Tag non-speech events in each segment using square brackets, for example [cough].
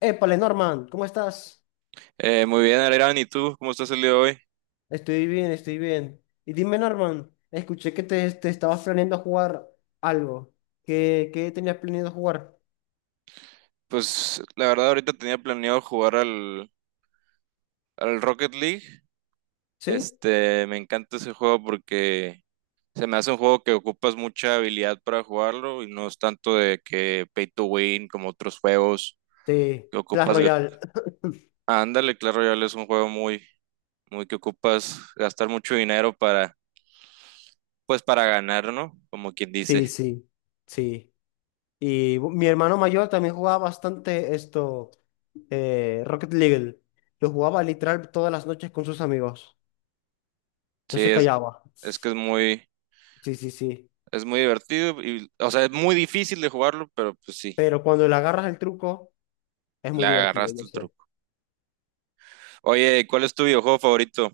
Épale, Norman, ¿cómo estás? Muy bien, Alirán, ¿y tú? ¿Cómo estás el día de hoy? Estoy bien, estoy bien. Y dime, Norman, escuché que te estabas planeando jugar algo. ¿Qué tenías planeado jugar? Pues la verdad ahorita tenía planeado jugar al Rocket League. ¿Sí? Me encanta ese juego porque se me hace un juego que ocupas mucha habilidad para jugarlo y no es tanto de que pay to win como otros juegos Sí. que Clash ocupas. Royale. [laughs] Ándale, Clash Royale es un juego muy que ocupas gastar mucho dinero pues para ganar, ¿no? Como quien Sí, dice. sí, sí. Y mi hermano mayor también jugaba bastante esto, Rocket League. Lo jugaba literal todas las noches con sus amigos. No Sí, se es, callaba. es que es muy, Sí, sí, sí. es muy divertido y, o sea, es muy difícil de jugarlo, pero pues sí. Pero cuando le agarras el truco, es Le muy divertido, yo agarraste el sé. truco. Oye, ¿cuál es tu videojuego favorito?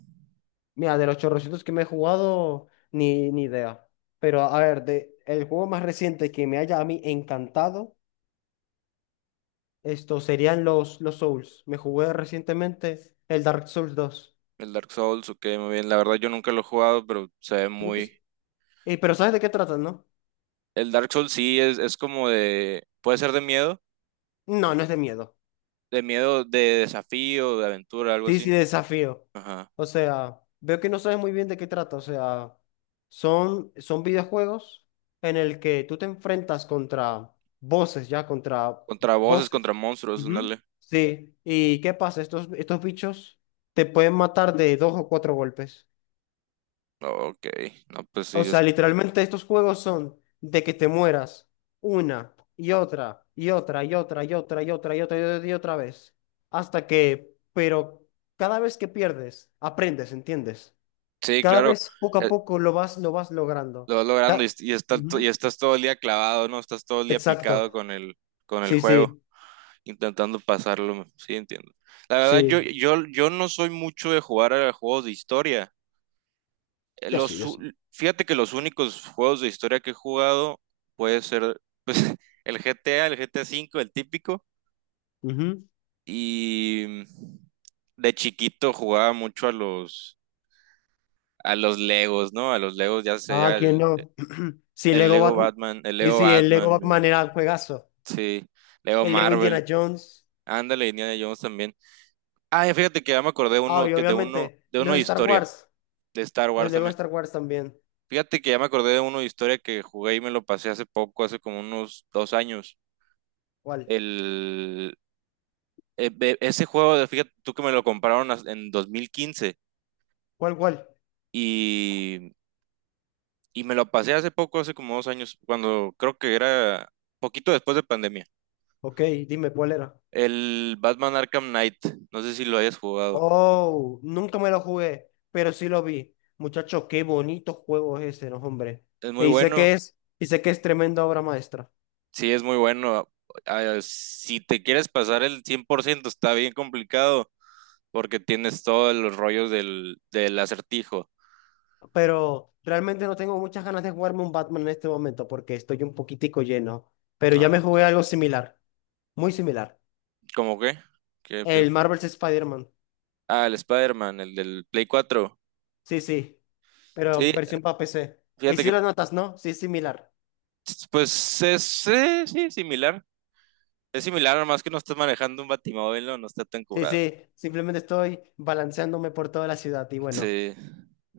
Mira, de los chorrocientos que me he jugado, ni idea. Pero a ver, de, el juego más reciente que me haya a mí encantado, esto serían los Souls. Me jugué recientemente el Dark Souls dos. El Dark Souls, ok, muy bien. La verdad yo nunca lo he jugado, pero se ve Nunca es- muy... Pero ¿sabes de qué tratan, no? El Dark Souls sí es como de... Puede ser de miedo, No, no es de miedo. de miedo, de desafío, de aventura, algo Sí, así, sí, ¿no? desafío. Ajá. O sea, veo que no sabes muy bien de qué trata. O sea, son videojuegos en el que tú te enfrentas contra voces, ya, contra Contra voces, contra voces. monstruos, Ujú. ándale. Sí. ¿Y qué pasa? Estos bichos te pueden matar de dos o cuatro golpes. Ok, no, pues O sí, sea, literalmente estos juegos son de que te mueras una y otra y otra y otra y otra y otra y otra y otra y otra vez. Hasta que, pero cada vez que pierdes, aprendes, ¿entiendes? sí, Cada claro, vez poco a eh, poco lo vas logrando. lo vas logrando y, Ca- y estás, to- y Ujú. estás todo el día clavado, ¿no? Estás todo el día Exacto. picado con el Sí, juego. sí, Intentando pasarlo, sí entiendo. La verdad, yo, sí. yo, yo no soy mucho de jugar a juegos de historia. Eh, Yo sí, Los, yo u- sí. fíjate que los únicos juegos de historia que he jugado puede ser pues, [laughs] el G GTA, el G GTA 5 el típico. Ujú. Y de chiquito jugaba mucho a los Legos, ¿no? A los Legos, ya Ah, sea ¿quién el, no? [clears throat] Sí, el Lego Lego Batman. Batman, el Sí, Lego sí, el Lego Batman, Batman el- era un juegazo. sí, Lego El Lego Marvel. Indiana Jones. Ándale, Indiana Jones también. Ah, y fíjate que ya me acordé Ah, uno, y que de uno, obviamente, de uno los de Star historia. Wars. De Star Los Wars Lego también. Star Wars también. Fíjate que ya me acordé de una historia que jugué y me lo pasé hace poco, hace como unos 2 años. ¿Cuál? El, e- e- ese juego, de- fíjate tú que me lo compraron en 2015 ¿Cuál? y, y me lo pasé hace poco, hace como 2 años, cuando creo que era poquito después de pandemia. Ok, dime cuál era. El Batman Arkham Knight, no sé si lo hayas jugado. Oh, nunca me lo jugué, pero sí lo vi. Muchachos, qué bonito juego es ese, ¿no, hombre? Es muy Y sé que bueno, es tremenda obra maestra. sí, es muy bueno. Ah, si te quieres pasar el 100%, está bien complicado porque tienes todos los rollos del acertijo. Pero realmente no tengo muchas ganas de jugarme un Batman en este momento porque estoy un poquitico lleno. Pero ya me Ah, jugué algo similar, muy similar. ¿cómo qué? ¿Qué- qué El fu- Marvel's Spider-Man. Ah, el Spider-Man, el del Play 4. Sí, sí, pero Sí, versión para PC. Y fíjate sí que, lo notas, ¿no? Sí, es similar. pues, sí, similar. Es similar, nomás que no estás manejando un batimóvil, no, no está tan Sí, curado. sí, simplemente estoy balanceándome por toda la ciudad y bueno. Sí,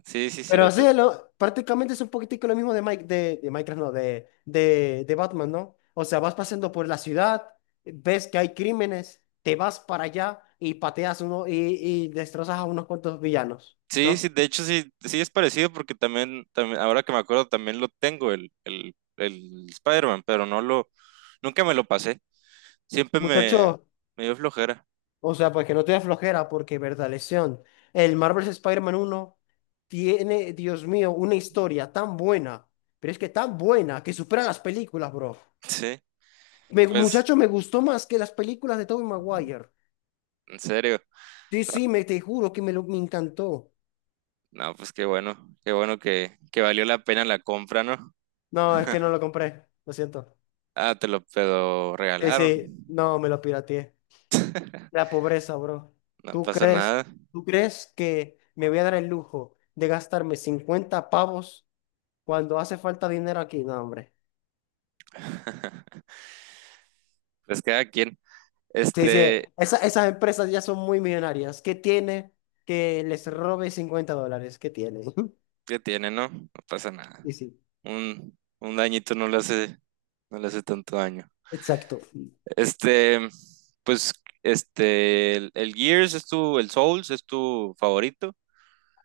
sí, sí, Pero sí, cierto. lo, prácticamente es un poquitico lo mismo de, Mike, de Minecraft, no, de Batman, ¿no? O sea, vas pasando por la ciudad, ves que hay crímenes, te vas para allá y pateas uno y destrozas a unos cuantos villanos, Sí, sí, ¿no? de hecho, sí, sí es parecido porque también, también, ahora que me acuerdo, también lo tengo, el Spider-Man, pero nunca me lo pasé. Siempre me, Muchacho, me dio flojera. o sea, pues que no te dé flojera porque, verdad, lesión. El Marvel's Spider-Man 1 tiene, Dios mío, una historia tan buena, pero es que tan buena que supera las películas, bro. Sí, Me, pues. muchacho, me gustó más que las películas de Tobey Maguire. En serio. Sí, Ah, sí, me, te juro que me, lo, me encantó. no, pues qué bueno que valió la pena la compra, ¿no? No, es que no lo compré, lo siento. Ah, te lo Sí, regalaron. sí, no, me lo pirateé. La pobreza, bro. No ¿Tú pasa crees, nada. ¿tú crees que me voy a dar el lujo de gastarme 50 pavos cuando hace falta dinero aquí? No, hombre. [laughs] Pues cada quien, Sí, sí, este, esas empresas ya son muy millonarias. ¿Qué tiene que les robe $50? ¿Qué tiene? [laughs] que tiene, ¿no? No pasa nada. Sí, sí, Un dañito no le hace tanto daño. exacto. Este, pues, el Souls es tu favorito.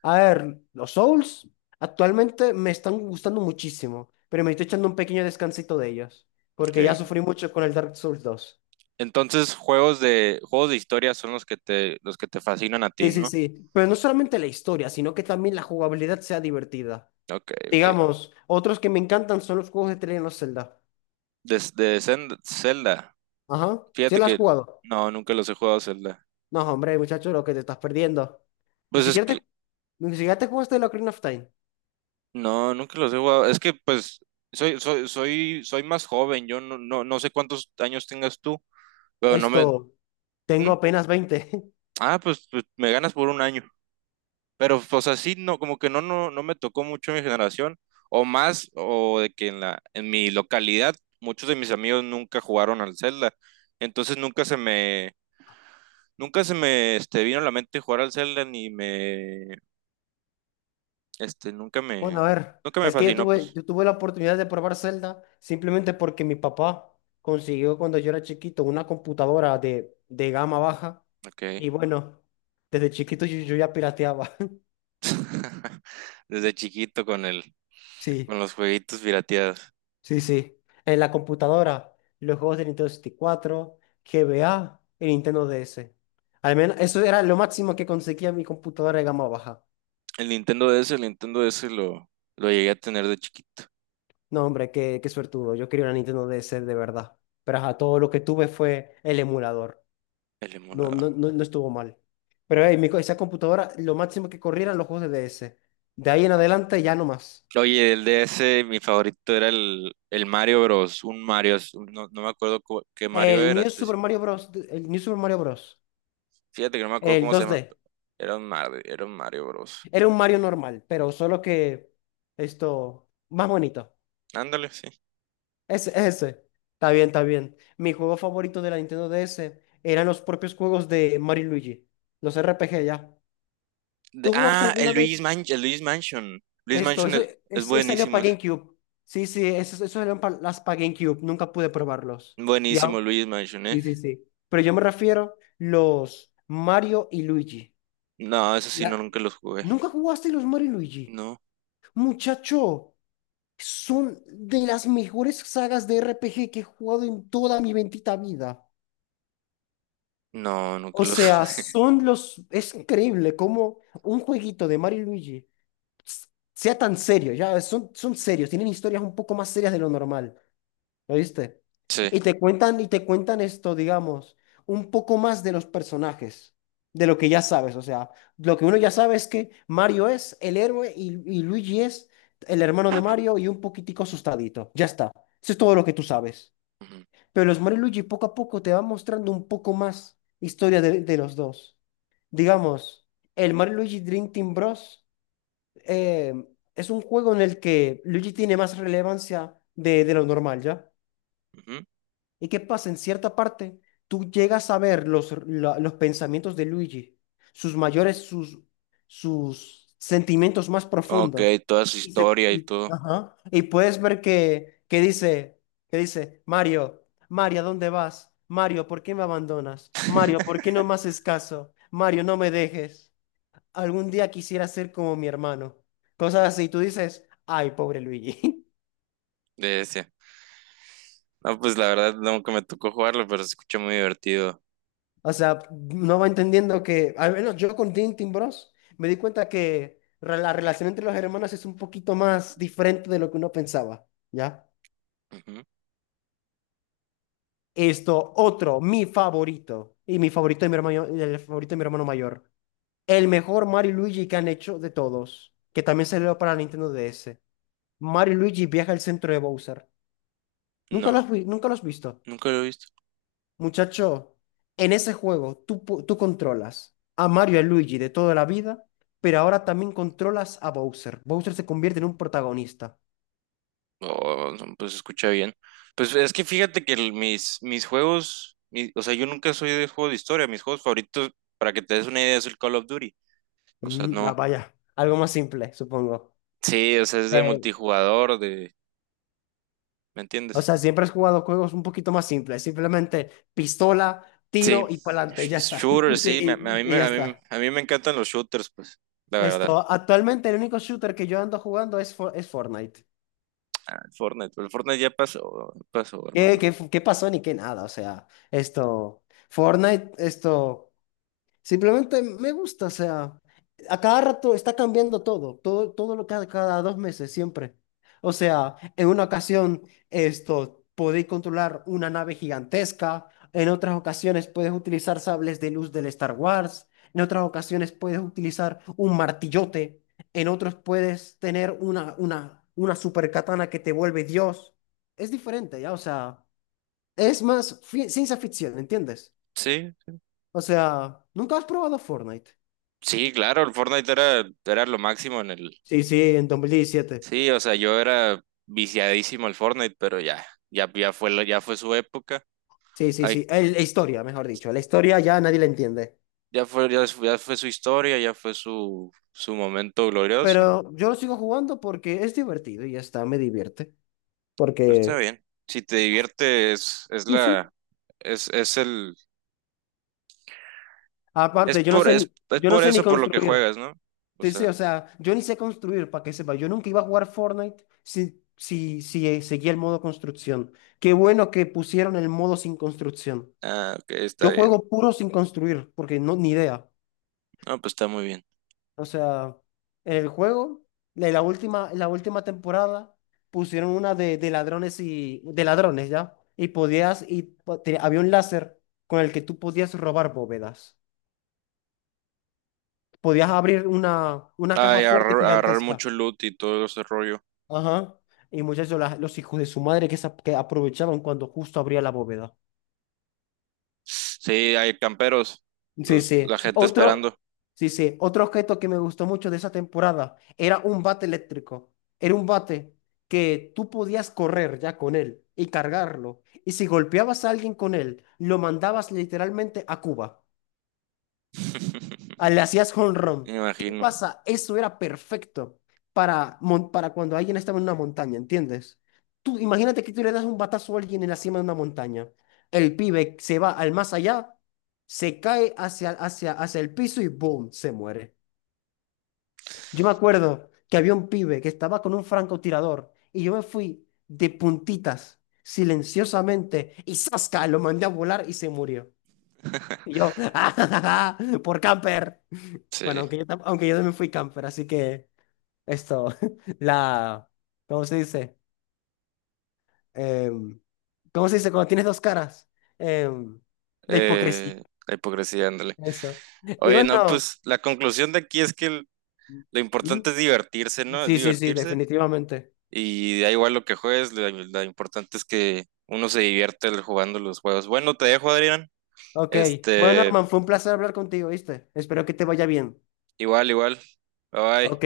A ver, los Souls actualmente me están gustando muchísimo, pero me estoy echando un pequeño descansito de ellos, Ok. porque ya sufrí mucho con el Dark Souls dos. Entonces, juegos de historia son los que te fascinan a ti, Sí, sí, ¿no? sí, pero no solamente la historia, sino que también la jugabilidad sea divertida. Ok, ok. Digamos, otros que me encantan son los juegos de The Legend of Zelda. De Zelda. Ajá, ¿sí Fíjate lo has que jugado? no, nunca los he jugado Zelda. No, hombre, muchacho, lo que te estás perdiendo. Ni Pues es siquiera te, que ni siquiera te jugaste el Ocarina of Time. no, nunca los he jugado. Es que pues soy más joven. Yo no sé cuántos años tengas tú, pero no me. Esto, ¿Mm? tengo apenas 20. [laughs] Ah, pues, me ganas por un año. Pero pues así no, como que no me tocó mucho mi generación. O más, o de que en mi localidad, muchos de mis amigos nunca jugaron al Zelda. Entonces nunca se me vino a la mente jugar al Zelda ni me. Este, nunca Bueno, me, a ver, nunca me es que fascinó, pues. yo tuve la oportunidad de probar Zelda simplemente porque mi papá consiguió cuando yo era chiquito una computadora de gama baja Ok. y bueno, desde chiquito yo ya pirateaba. [laughs] [laughs] Desde chiquito con el, con Sí, los jueguitos pirateados. sí, sí. En la computadora, los juegos de Nintendo 64, GBA y Nintendo DS. Al menos eso era lo máximo que conseguía mi computadora de gama baja. El Nintendo DS, el Nintendo DS lo llegué a tener de chiquito. No, hombre, qué, qué suertudo. Yo quería una Nintendo DS de verdad. Pero ajá, todo lo que tuve fue el emulador. El No, emulador. no, no, no estuvo mal. Pero ey, esa computadora, lo máximo que corría eran los juegos de DS. De ahí en adelante ya no más. Oye, el DS, mi favorito era el Mario Bros. Un Mario, no me acuerdo qué Mario era específico. El New Super Mario Bros. Fíjate que no me acuerdo El cómo se dos d llama, pero era un Mario, era un Mario Bros. Era un Mario normal, pero solo que esto, más bonito. Ándale, sí. Ese, ese. Está bien, está bien. Mi juego favorito de la Nintendo DS eran los propios juegos de Mario y Luigi. Los RPG ya. ¿Tú jugaste Ah, alguna el Luis vez? Mansion, el Luis Mansion. Luis Esto, Mansion eso, es salió buenísimo, para es GameCube. Sí, sí, eso salieron para las para GameCube. Nunca pude probarlos. ¿Ya? buenísimo Luis Mansion, ¿eh? Sí, sí, sí. Pero yo me refiero los Mario y Luigi. No, eso sí, no, La- nunca los jugué. ¿Nunca jugaste los Mario y Luigi? No, Muchacho, son de las mejores sagas de RPG que he jugado en toda mi bendita vida. no, nunca O los sea, jugué. [laughs] son los... Es increíble cómo un jueguito de Mario y Luigi s- sea tan serio. Ya, son, son serios, tienen historias un poco más serias de lo normal. ¿Oíste? Sí. Y te cuentan esto, digamos, un poco más de los personajes, de lo que ya sabes. O sea, lo que uno ya sabe es que Mario es el héroe y Luigi es el hermano de Mario y un poquitico asustadito. Ya está. Eso es todo lo que tú sabes. Ujú, Pero los Mario y Luigi poco a poco te van mostrando un poco más historia de los dos. Digamos, el Mario y Luigi Dream Team Bros. eh, es un juego en el que Luigi tiene más relevancia de lo normal, ¿ya? ujú. ¿Y qué pasa? En cierta parte, tú llegas a ver los pensamientos de Luigi, sus mayores, sus, sus sentimientos más Ok, profundos. toda su historia y todo Ajá, y puedes ver que, que dice, Mario, Mario, ¿a dónde vas? Mario, ¿por qué me abandonas? Mario, ¿por qué no me haces caso? Mario, no me dejes. Algún día quisiera ser como mi hermano. Cosas así. Tú dices, ay, pobre Luigi. [laughs] de ese. No, pues la verdad nunca me tocó jugarlo, pero se escucha muy divertido. O sea, no va entendiendo que, al menos yo con Tintin Bros, me di cuenta que la relación entre los hermanos es un poquito más diferente de lo que uno pensaba, ¿ya? Ujú. Esto, otro, mi favorito, y mi favorito de mi hermano, el favorito de mi hermano mayor, el mejor Mario y Luigi que han hecho de todos, que también salió para Nintendo DS. Mario y Luigi viaja al centro de Bowser. No, ¿nunca lo has visto? nunca lo he visto. Muchacho, en ese juego tú controlas a Mario y a Luigi de toda la vida, pero ahora también controlas a Bowser. Bowser se convierte en un protagonista. Oh, no, pues se escucha bien. Pues es que fíjate que mis juegos, o sea, yo nunca soy de juego de historia. Mis juegos favoritos, para que te des una idea, es el Call of Duty. O sea, Mm, ah, no. vaya, algo más simple, supongo. Sí, o sea, es de Eh, multijugador, de... ¿Me o entiendes? sea, siempre has jugado juegos un poquito más simples, simplemente pistola, Sí, tiro y pa'lante, sh- ya está. shooters, [laughs] Y, sí, a mí, y me- ya a mí, está. a mí me encantan los shooters, pues, la verdad. Esto, actualmente el único shooter que yo ando jugando es, es Fortnite. El Fortnite ya pasó, pasó, ¿Qué, hermano. qué, qué pasó ni qué nada? O sea, esto, Fortnite, esto. Simplemente me gusta, o sea, a cada rato está cambiando todo, todo, todo lo que cada 2 meses, siempre. O sea, en una ocasión, esto, podéis controlar una nave gigantesca, en otras ocasiones puedes utilizar sables de luz del Star Wars, en otras ocasiones puedes utilizar un martillote, en otros puedes tener una super katana que te vuelve Dios. Es diferente, ya, o sea, es más ciencia ficción, ¿entiendes? Sí, O sea, ¿nunca has probado Fortnite? sí, claro, el Fortnite era lo máximo en el... Sí, sí, en 2017. Sí, o sea, yo era viciadísimo al Fortnite, pero ya fue su época, Sí, sí, ay, sí. La historia, mejor dicho. La historia ya nadie la entiende. ya fue su historia, ya fue su momento glorioso. Pero yo lo sigo jugando porque es divertido y ya está, me divierte. Pues está Porque, bien. Si te diviertes, sí, sí. Es, es el, es Aparte, por, es, es yo no por sé ni eso por lo que construir. juegas, ¿no? O Sí, sí, sea. o sea, yo ni sé construir, para que sepa. Yo nunca iba a jugar Fortnite si seguía el modo construcción. Qué bueno que pusieron el modo sin construcción. Ah, ok, está Yo bien. juego puro sin construir, porque no, ni idea. No, pues está muy bien. O sea, en el juego, en la última temporada, pusieron una de ladrones y de ladrones, ¿ya? Y podías, y po- te- había un láser con el que tú podías robar bóvedas. Podías abrir una caja Ay, fuerte agarrar gigantesca. mucho loot y todo ese rollo. Ajá. Y muchachos, los hijos de su madre que, se que aprovechaban cuando justo abría la bóveda. Sí, hay camperos, Sí, los, sí. la gente Otro, esperando. sí, sí. Otro objeto que me gustó mucho de esa temporada era un bate eléctrico. Era un bate que tú podías correr ya con él y cargarlo. Y si golpeabas a alguien con él, lo mandabas literalmente a Cuba. Ah, le hacías home [laughs] Me run. ¿Qué imagino, pasa? Eso era perfecto para, para cuando alguien estaba en una montaña, ¿entiendes? Tú imagínate que tú le das un batazo a alguien en la cima de una montaña. El pibe se va al más allá, se cae hacia el piso y ¡boom! Se muere. Yo me acuerdo que había un pibe que estaba con un francotirador y yo me fui de puntitas, silenciosamente, y ¡zasca! Lo mandé a volar y se murió. Y yo, [laughs] ¡ah, ja, ja, ja, por camper! Bueno, sí. Aunque yo también fui camper, así que esto, [laughs] la, ¿cómo se dice? Em, ¿Cómo se dice? Cuando tienes dos caras, Em, la hipocresía, La hipocresía, ándale. eso. Y Oye, no, bueno, pues la conclusión de aquí es que lo ujú, importante es divertirse, ¿no? Es sí, sí, sí, divertirse. definitivamente. Y da igual lo que juegues, lo importante es que uno se divierte jugando los juegos. Bueno, te dejo, Adrián. Ok, bueno, Este, Norman, fue un placer hablar contigo, ¿viste? Espero que te vaya bien. igual, igual. Bye Ok, bye.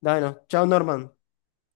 bueno, chao, Norman.